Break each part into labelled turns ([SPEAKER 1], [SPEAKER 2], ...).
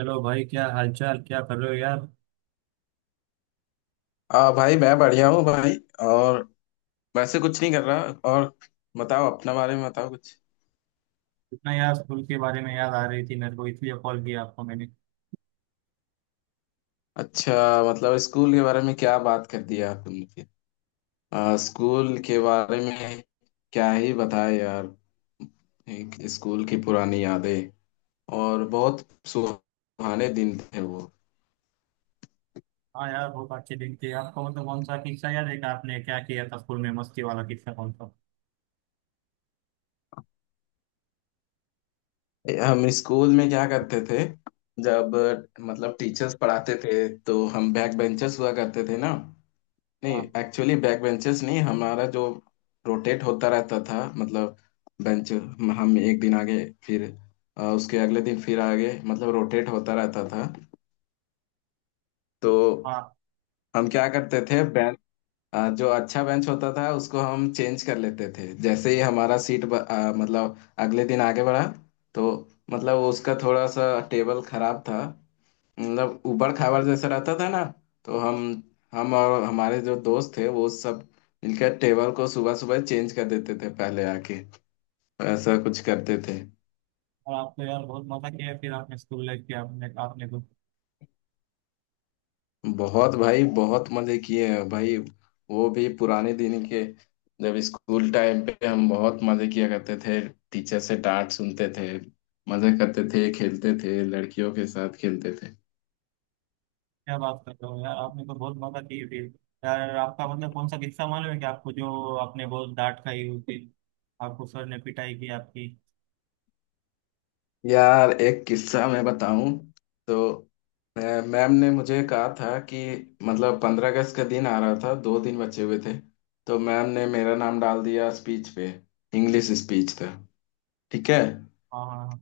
[SPEAKER 1] Hello भाई, क्या हालचाल, क्या कर रहे हो यार।
[SPEAKER 2] आ भाई मैं बढ़िया हूँ भाई। और वैसे कुछ नहीं कर रहा। और बताओ, अपना बारे में बताओ कुछ।
[SPEAKER 1] इतना यार स्कूल के बारे में याद आ रही थी मेरे को, इसलिए कॉल किया आपको मैंने।
[SPEAKER 2] अच्छा, मतलब स्कूल के बारे में क्या बात कर दी यार तुमने फिर। स्कूल के बारे में क्या ही बताए यार। एक स्कूल की पुरानी यादें, और बहुत सुहाने दिन थे वो।
[SPEAKER 1] हाँ यार, बहुत अच्छे दिन थे। आपको मतलब कौन सा किस्सा याद है कि आपने क्या किया था स्कूल में, मस्ती वाला किस्सा कौन सा।
[SPEAKER 2] हम स्कूल में क्या करते थे, जब मतलब टीचर्स पढ़ाते थे तो हम बैक बेंचर्स हुआ करते थे ना। नहीं
[SPEAKER 1] हाँ,
[SPEAKER 2] एक्चुअली बैक बेंचेस नहीं, हमारा जो रोटेट होता रहता था मतलब, बेंच हम एक दिन आगे, फिर उसके अगले दिन फिर आगे, मतलब रोटेट होता रहता था। तो
[SPEAKER 1] हाँ।
[SPEAKER 2] हम क्या करते थे, बेंच जो अच्छा बेंच होता था उसको हम चेंज कर लेते थे। जैसे ही हमारा सीट मतलब अगले दिन आगे बढ़ा, तो मतलब उसका थोड़ा सा टेबल खराब था, मतलब ऊबड़ खाबड़ जैसा रहता था ना। तो हम और हमारे जो दोस्त थे वो सब मिलकर टेबल को सुबह सुबह चेंज कर देते थे पहले आके। ऐसा कुछ करते थे।
[SPEAKER 1] और आप तो यार बहुत मजा किया फिर आपने स्कूल लाइफ की, आपने आपने तो।
[SPEAKER 2] बहुत भाई, बहुत मजे किए हैं भाई। वो भी पुराने दिन के, जब स्कूल टाइम पे हम बहुत मजे किया करते थे। टीचर से डांट सुनते थे, मजे करते थे, खेलते थे, लड़कियों के साथ खेलते थे।
[SPEAKER 1] क्या बात कर रहे हो यार, आपने तो बहुत मजा की फिर। यार आपका मतलब कौन सा किस्सा मालूम है कि आपको, जो आपने बहुत डांट खाई उस दिन, आपको सर ने पिटाई की आपकी।
[SPEAKER 2] यार एक किस्सा मैं बताऊं तो, अ, मैम ने मुझे कहा था कि मतलब 15 अगस्त का दिन आ रहा था, दो दिन बचे हुए थे। तो मैम ने मेरा नाम डाल दिया स्पीच पे, इंग्लिश स्पीच था। ठीक है।
[SPEAKER 1] हाँ हाँ हाँ।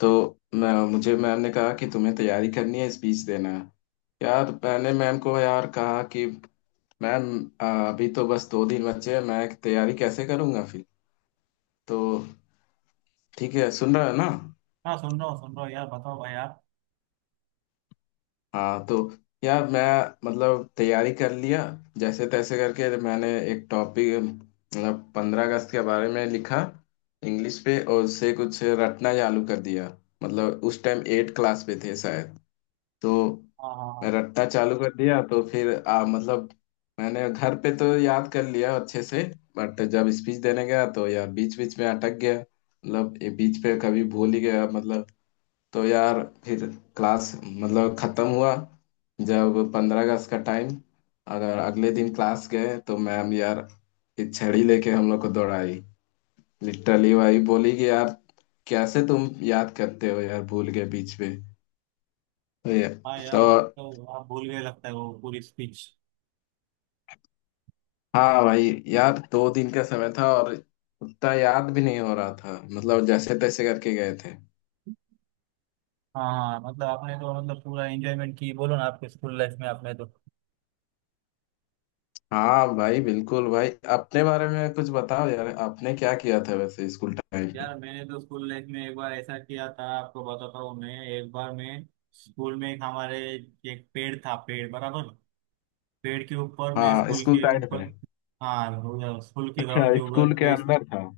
[SPEAKER 2] तो मैं मुझे मैम ने कहा कि तुम्हें तैयारी करनी है, स्पीच देना है। यार मैंने मैम को यार कहा कि मैम, अ, अभी तो बस दो दिन बचे हैं, मैं तैयारी कैसे करूंगा फिर। तो ठीक है, सुन रहा है ना।
[SPEAKER 1] हाँ, सुन रहा हूँ, सुन रहा हूँ यार, बताओ भाई आप।
[SPEAKER 2] हाँ तो यार मैं मतलब तैयारी कर लिया, जैसे तैसे करके। मैंने एक टॉपिक मतलब 15 अगस्त के बारे में लिखा इंग्लिश पे, और उससे कुछ रटना चालू कर दिया। मतलब उस टाइम एट क्लास पे थे शायद। तो
[SPEAKER 1] हाँ हाँ
[SPEAKER 2] मैं
[SPEAKER 1] हाँ।
[SPEAKER 2] रटना चालू कर दिया, तो फिर मतलब मैंने घर पे तो याद कर लिया अच्छे से, बट जब स्पीच देने गया तो यार बीच बीच में अटक गया, मतलब ये बीच पे कभी भूल ही गया मतलब। तो यार फिर क्लास मतलब खत्म हुआ, जब 15 अगस्त का टाइम, अगर अगले दिन क्लास गए, तो मैम यार एक छड़ी लेके हम लोग को दौड़ाई। लिटरली वही बोली कि यार कैसे तुम याद करते हो यार, भूल गए बीच में। तो ये-
[SPEAKER 1] हाँ
[SPEAKER 2] तो
[SPEAKER 1] यार, तो आप भूल गए लगता है वो पूरी स्पीच।
[SPEAKER 2] हाँ भाई यार, दो दिन का समय था और उतना याद भी नहीं हो रहा था, मतलब जैसे तैसे करके गए थे।
[SPEAKER 1] हाँ हाँ, मतलब आपने तो मतलब पूरा एंजॉयमेंट की बोलो ना, आपके स्कूल लाइफ में आपने तो।
[SPEAKER 2] हाँ भाई बिल्कुल भाई। अपने बारे में कुछ बताओ यार, आपने क्या किया था वैसे स्कूल टाइम पे।
[SPEAKER 1] यार मैंने तो स्कूल लाइफ में एक बार ऐसा किया था, आपको बताता हूँ मैं। एक बार मैं स्कूल में एक हमारे एक पेड़ था, पेड़ बराबर। पेड़ के ऊपर मैं,
[SPEAKER 2] हाँ
[SPEAKER 1] स्कूल
[SPEAKER 2] स्कूल
[SPEAKER 1] के
[SPEAKER 2] टाइम पे।
[SPEAKER 1] ऊपर। हाँ, स्कूल के
[SPEAKER 2] अच्छा
[SPEAKER 1] ग्राउंड के
[SPEAKER 2] स्कूल
[SPEAKER 1] ऊपर
[SPEAKER 2] के
[SPEAKER 1] पे।
[SPEAKER 2] अंदर था।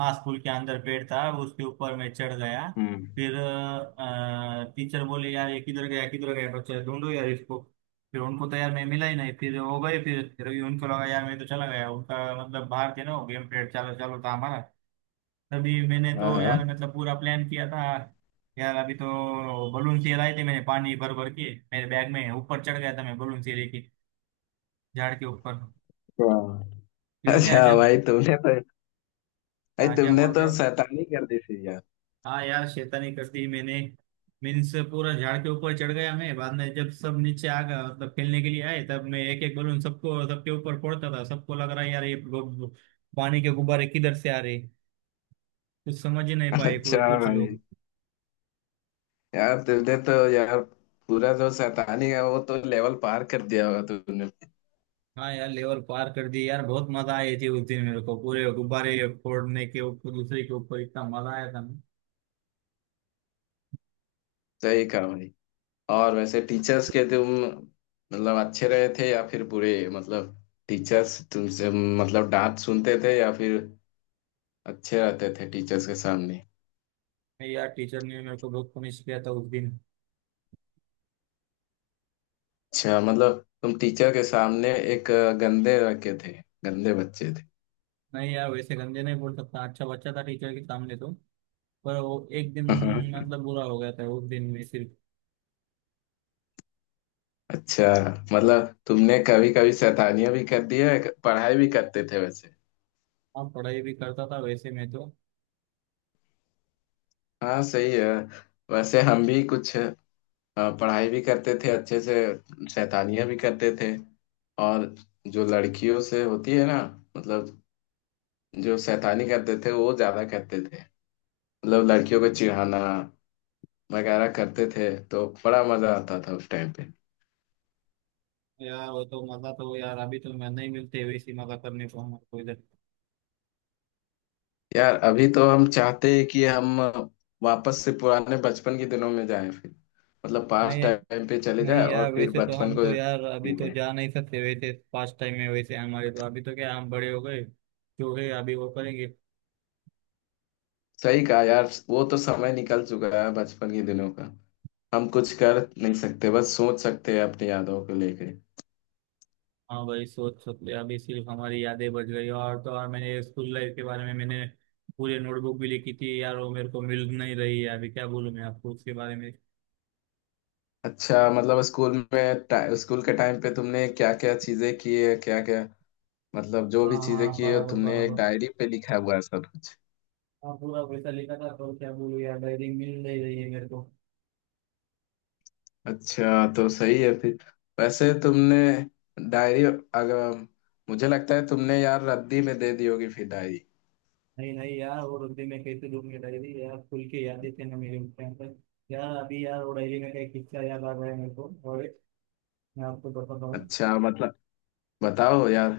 [SPEAKER 1] हाँ, स्कूल के अंदर पेड़ था, उसके ऊपर मैं चढ़ गया।
[SPEAKER 2] हम्म।
[SPEAKER 1] फिर टीचर बोले यार ये किधर गया, किधर गया बच्चा, ढूंढो यार इसको। फिर उनको तो यार मैं मिला ही नहीं, फिर हो गए, फिर भी उनको लगा यार मैं तो चला गया उनका। मतलब बाहर थे ना, गेम पीरियड चालू चालू था हमारा। तभी मैंने
[SPEAKER 2] हाँ
[SPEAKER 1] तो यार
[SPEAKER 2] हाँ
[SPEAKER 1] मतलब पूरा प्लान किया था। यार अभी तो बलून से लाए थे, मैंने पानी भर भर के मेरे बैग में ऊपर चढ़ गया था मैं, बलून से लेके झाड़ के ऊपर।
[SPEAKER 2] हाँ।
[SPEAKER 1] फिर क्या
[SPEAKER 2] अच्छा
[SPEAKER 1] जब।
[SPEAKER 2] भाई, तुमने तो भाई
[SPEAKER 1] हाँ, क्या
[SPEAKER 2] तुमने
[SPEAKER 1] बोल
[SPEAKER 2] तो
[SPEAKER 1] रहे हो।
[SPEAKER 2] शैतानी कर दी थी यार।
[SPEAKER 1] हाँ यार, शैतानी कर दी मैंने। मीन्स पूरा झाड़ के ऊपर चढ़ गया मैं। बाद में जब सब नीचे आ गया मतलब खेलने के लिए आए, तब मैं एक एक बलून सबको, सबके ऊपर फोड़ता था। सबको लग रहा है यार ये पानी के गुब्बारे किधर से आ रहे। कुछ समझ ही नहीं पाए कोई,
[SPEAKER 2] अच्छा
[SPEAKER 1] कुछ
[SPEAKER 2] भाई,
[SPEAKER 1] लोग।
[SPEAKER 2] यार तुमने तो यार पूरा जो शैतानी है वो तो लेवल पार कर दिया होगा तुमने।
[SPEAKER 1] हाँ यार, लेवल पार कर दी यार, बहुत मजा आई थी उस दिन मेरे को पूरे गुब्बारे फोड़ने के, ऊपर दूसरे के ऊपर, इतना मजा आया था ना।
[SPEAKER 2] सही कहा भाई। और वैसे टीचर्स के तुम मतलब अच्छे रहे थे या फिर बुरे, मतलब टीचर्स तुमसे मतलब डांट सुनते थे या फिर अच्छे रहते थे टीचर्स के सामने।
[SPEAKER 1] नहीं यार, टीचर ने मेरे को बहुत पनिश किया था उस दिन।
[SPEAKER 2] अच्छा, मतलब तुम टीचर के सामने एक गंदे लड़के थे, गंदे बच्चे थे।
[SPEAKER 1] नहीं यार, वैसे गंदे नहीं बोल सकता, अच्छा बच्चा था टीचर के सामने तो। पर वो एक दिन मतलब बुरा हो गया था, उस दिन में सिर्फ।
[SPEAKER 2] अच्छा, मतलब तुमने कभी कभी शैतानियां भी कर दी है, पढ़ाई भी करते थे वैसे।
[SPEAKER 1] हाँ, पढ़ाई भी करता था वैसे मैं तो।
[SPEAKER 2] हाँ सही है। वैसे हम भी कुछ पढ़ाई भी करते थे अच्छे से, शैतानियां भी करते थे। और जो लड़कियों से होती है ना, मतलब जो शैतानी करते थे वो ज्यादा करते थे। मतलब लड़कियों को चिढ़ाना वगैरह करते थे, तो बड़ा मजा आता था उस टाइम पे।
[SPEAKER 1] यार वो तो मजा तो यार, अभी तो मैं नहीं मिलते वैसी मजा करने को हमारे को इधर।
[SPEAKER 2] यार अभी तो हम चाहते हैं कि हम वापस से पुराने बचपन के दिनों में जाएं फिर, मतलब पास्ट
[SPEAKER 1] नहीं
[SPEAKER 2] टाइम पे चले
[SPEAKER 1] नहीं
[SPEAKER 2] जाएं और
[SPEAKER 1] यार,
[SPEAKER 2] फिर
[SPEAKER 1] वैसे तो
[SPEAKER 2] बचपन
[SPEAKER 1] हम
[SPEAKER 2] को
[SPEAKER 1] तो यार अभी
[SPEAKER 2] जी
[SPEAKER 1] तो
[SPEAKER 2] लें।
[SPEAKER 1] जा नहीं सकते वैसे पास्ट टाइम में, वैसे हमारे तो अभी तो क्या, हम बड़े हो गए, जो है अभी वो करेंगे।
[SPEAKER 2] सही कहा यार, वो तो समय निकल चुका है बचपन के दिनों का। हम कुछ कर नहीं सकते, बस सोच सकते हैं अपनी यादों को लेके।
[SPEAKER 1] हाँ भाई, सोच सकते अभी, सिर्फ हमारी यादें बच गई और तो और। मैंने स्कूल लाइफ के बारे में मैंने पूरी नोटबुक भी लिखी थी यार, वो मेरे को मिल नहीं रही है अभी, क्या बोलूँ मैं आपको उसके बारे में।
[SPEAKER 2] अच्छा, मतलब स्कूल में स्कूल के टाइम पे तुमने क्या क्या चीजें की है, क्या क्या मतलब जो
[SPEAKER 1] हाँ
[SPEAKER 2] भी चीजें
[SPEAKER 1] हाँ,
[SPEAKER 2] की है
[SPEAKER 1] बराबर
[SPEAKER 2] तुमने एक
[SPEAKER 1] बराबर।
[SPEAKER 2] डायरी पे लिखा हुआ है सब।
[SPEAKER 1] हाँ, पूरा पैसा लिखा था, तो क्या बोलूँ यार, डायरी मिल नहीं रही है मेरे को।
[SPEAKER 2] अच्छा तो सही है फिर। वैसे तुमने डायरी अगर, मुझे लगता है तुमने यार रद्दी में दे दी होगी फिर डायरी।
[SPEAKER 1] नहीं नहीं यार, वो रुपये में कैसे दूंगी डायरी यार, खुल के याद देते ना मेरे उस टाइम पर। यार अभी यार वो डायरी में का एक किस्सा याद आ गया है मेरे को, और मैं आपको बताता हूँ।
[SPEAKER 2] अच्छा मतलब बताओ यार,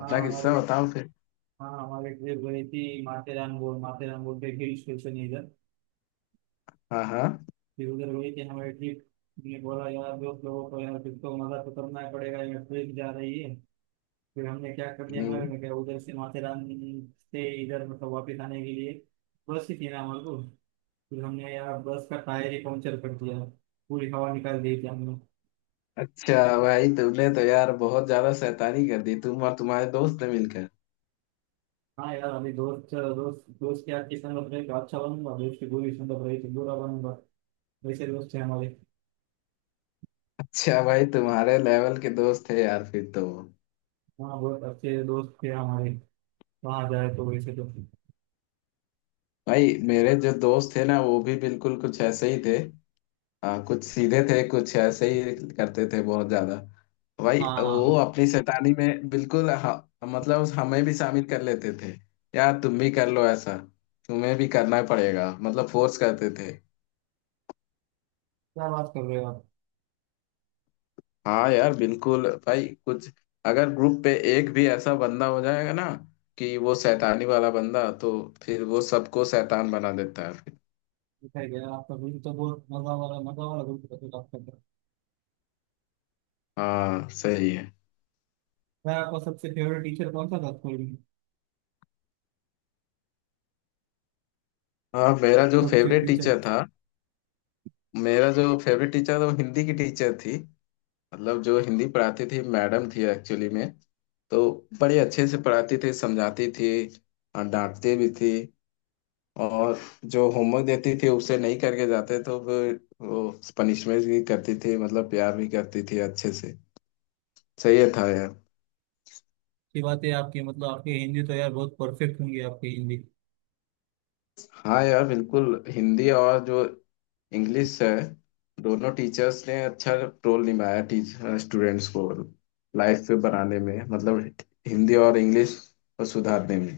[SPEAKER 1] हाँ हमारे,
[SPEAKER 2] किस्सा बताओ फिर।
[SPEAKER 1] हाँ हमारे ट्रिप गई थी माथेरान बोल, माथेरान बोल के हिल स्टेशन है इधर।
[SPEAKER 2] हाँ हाँ।
[SPEAKER 1] फिर उधर गई थी हमारे ट्रिप, ने बोला यार दोस्त लोगों को, यार ट्रिप को मजा तो करना ही पड़ेगा यार, ट्रिप जा रही है। फिर हमने क्या कर दिया,
[SPEAKER 2] हम्म।
[SPEAKER 1] हमारे में क्या, उधर से माथेरान से इधर मतलब वापस आने के लिए बस ही थी ना हमारे को, फिर हमने यार बस का टायर ही पंक्चर कर दिया, पूरी हवा निकाल दी थी हमने।
[SPEAKER 2] अच्छा भाई, तुमने तो यार बहुत ज्यादा शैतानी कर दी, तुम और तुम्हारे दोस्त ने मिलकर।
[SPEAKER 1] हाँ यार, अभी दोस्त दोस्त दोस्त के यार, किसान बन रहे तो अच्छा बनूंगा, दोस्त की गोली सुन रही थी, बुरा बनूंगा वैसे, दोस्त थे हमारे।
[SPEAKER 2] अच्छा भाई, तुम्हारे लेवल के दोस्त थे यार फिर तो।
[SPEAKER 1] हाँ, बहुत अच्छे दोस्त थे हमारे, वहाँ जाए तो वैसे तो।
[SPEAKER 2] भाई मेरे जो दोस्त थे ना वो भी बिल्कुल कुछ ऐसे ही थे। हाँ कुछ सीधे थे, कुछ ऐसे ही करते थे बहुत ज्यादा। भाई
[SPEAKER 1] हाँ हाँ
[SPEAKER 2] वो
[SPEAKER 1] हाँ।
[SPEAKER 2] अपनी शैतानी में बिल्कुल, मतलब हमें भी शामिल कर लेते थे। यार तुम भी कर लो ऐसा, तुम्हें भी करना पड़ेगा, मतलब फोर्स करते थे।
[SPEAKER 1] क्या बात कर रहे हो आप।
[SPEAKER 2] हाँ यार बिल्कुल भाई, कुछ अगर ग्रुप पे एक भी ऐसा बंदा हो जाएगा ना, कि वो शैतानी वाला बंदा, तो फिर वो सबको शैतान बना देता है फिर।
[SPEAKER 1] बताया गया आपका दिन तो बहुत मजा वाला, मजा वाला दिन था तो आपका तो।
[SPEAKER 2] हाँ सही है।
[SPEAKER 1] यार आपका सबसे फेवरेट टीचर कौन सा था स्कूल में,
[SPEAKER 2] हाँ मेरा जो
[SPEAKER 1] सब्जेक्ट
[SPEAKER 2] फेवरेट
[SPEAKER 1] टीचर।
[SPEAKER 2] टीचर था, मेरा जो फेवरेट टीचर था वो हिंदी की टीचर थी। मतलब जो हिंदी पढ़ाती थी मैडम थी एक्चुअली में। तो बड़े अच्छे से पढ़ाती थी, समझाती थी, और डांटती भी थी। और जो होमवर्क देती थी उसे नहीं करके जाते तो फिर वो पनिशमेंट भी करती थी, मतलब प्यार भी करती थी अच्छे से। सही है था यार।
[SPEAKER 1] की बात है आपकी, मतलब आपकी हिंदी तो यार बहुत परफेक्ट होंगी, आपकी हिंदी।
[SPEAKER 2] हाँ यार बिल्कुल, हिंदी और जो इंग्लिश है, दोनों टीचर्स ने अच्छा रोल निभाया टीचर स्टूडेंट्स को लाइफ पे बनाने में, मतलब हिंदी और इंग्लिश को सुधारने में।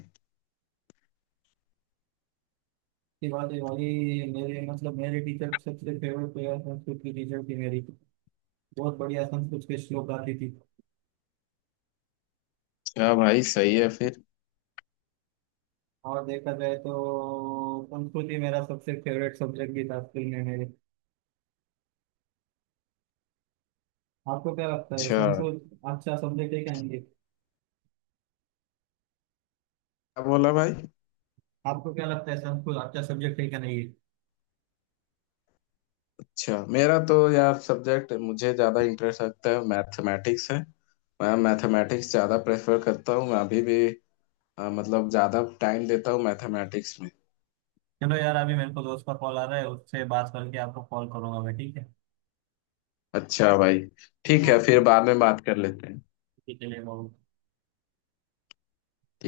[SPEAKER 1] की बात है भाई। मेरे मतलब मेरे टीचर सबसे फेवरेट प्लेयर संस्कृत की टीचर थी मेरी, बहुत बढ़िया संस्कृत के श्लोक गाती थी।
[SPEAKER 2] क्या भाई सही है फिर।
[SPEAKER 1] और देखा जाए तो संस्कृत ही मेरा सबसे फेवरेट सब्जेक्ट भी था स्कूल में मेरे। आपको क्या लगता है,
[SPEAKER 2] अच्छा,
[SPEAKER 1] संस्कृत अच्छा सब्जेक्ट है क्या, नहीं है?
[SPEAKER 2] क्या बोला भाई।
[SPEAKER 1] आपको क्या लगता है, संस्कृत अच्छा सब्जेक्ट है क्या, नहीं है?
[SPEAKER 2] अच्छा मेरा तो यार सब्जेक्ट मुझे ज्यादा इंटरेस्ट लगता है मैथमेटिक्स है। मैं मैथमेटिक्स ज्यादा प्रेफर करता हूँ, मैं अभी भी मतलब ज्यादा टाइम देता हूँ मैथमेटिक्स में।
[SPEAKER 1] चलो यार, अभी मेरे को दोस्त का कॉल आ रहा है, उससे बात करके आपको कॉल करूंगा मैं, ठीक है।
[SPEAKER 2] अच्छा भाई, ठीक है फिर,
[SPEAKER 1] ओके,
[SPEAKER 2] बाद में बात कर लेते हैं।
[SPEAKER 1] चलिए बहुत।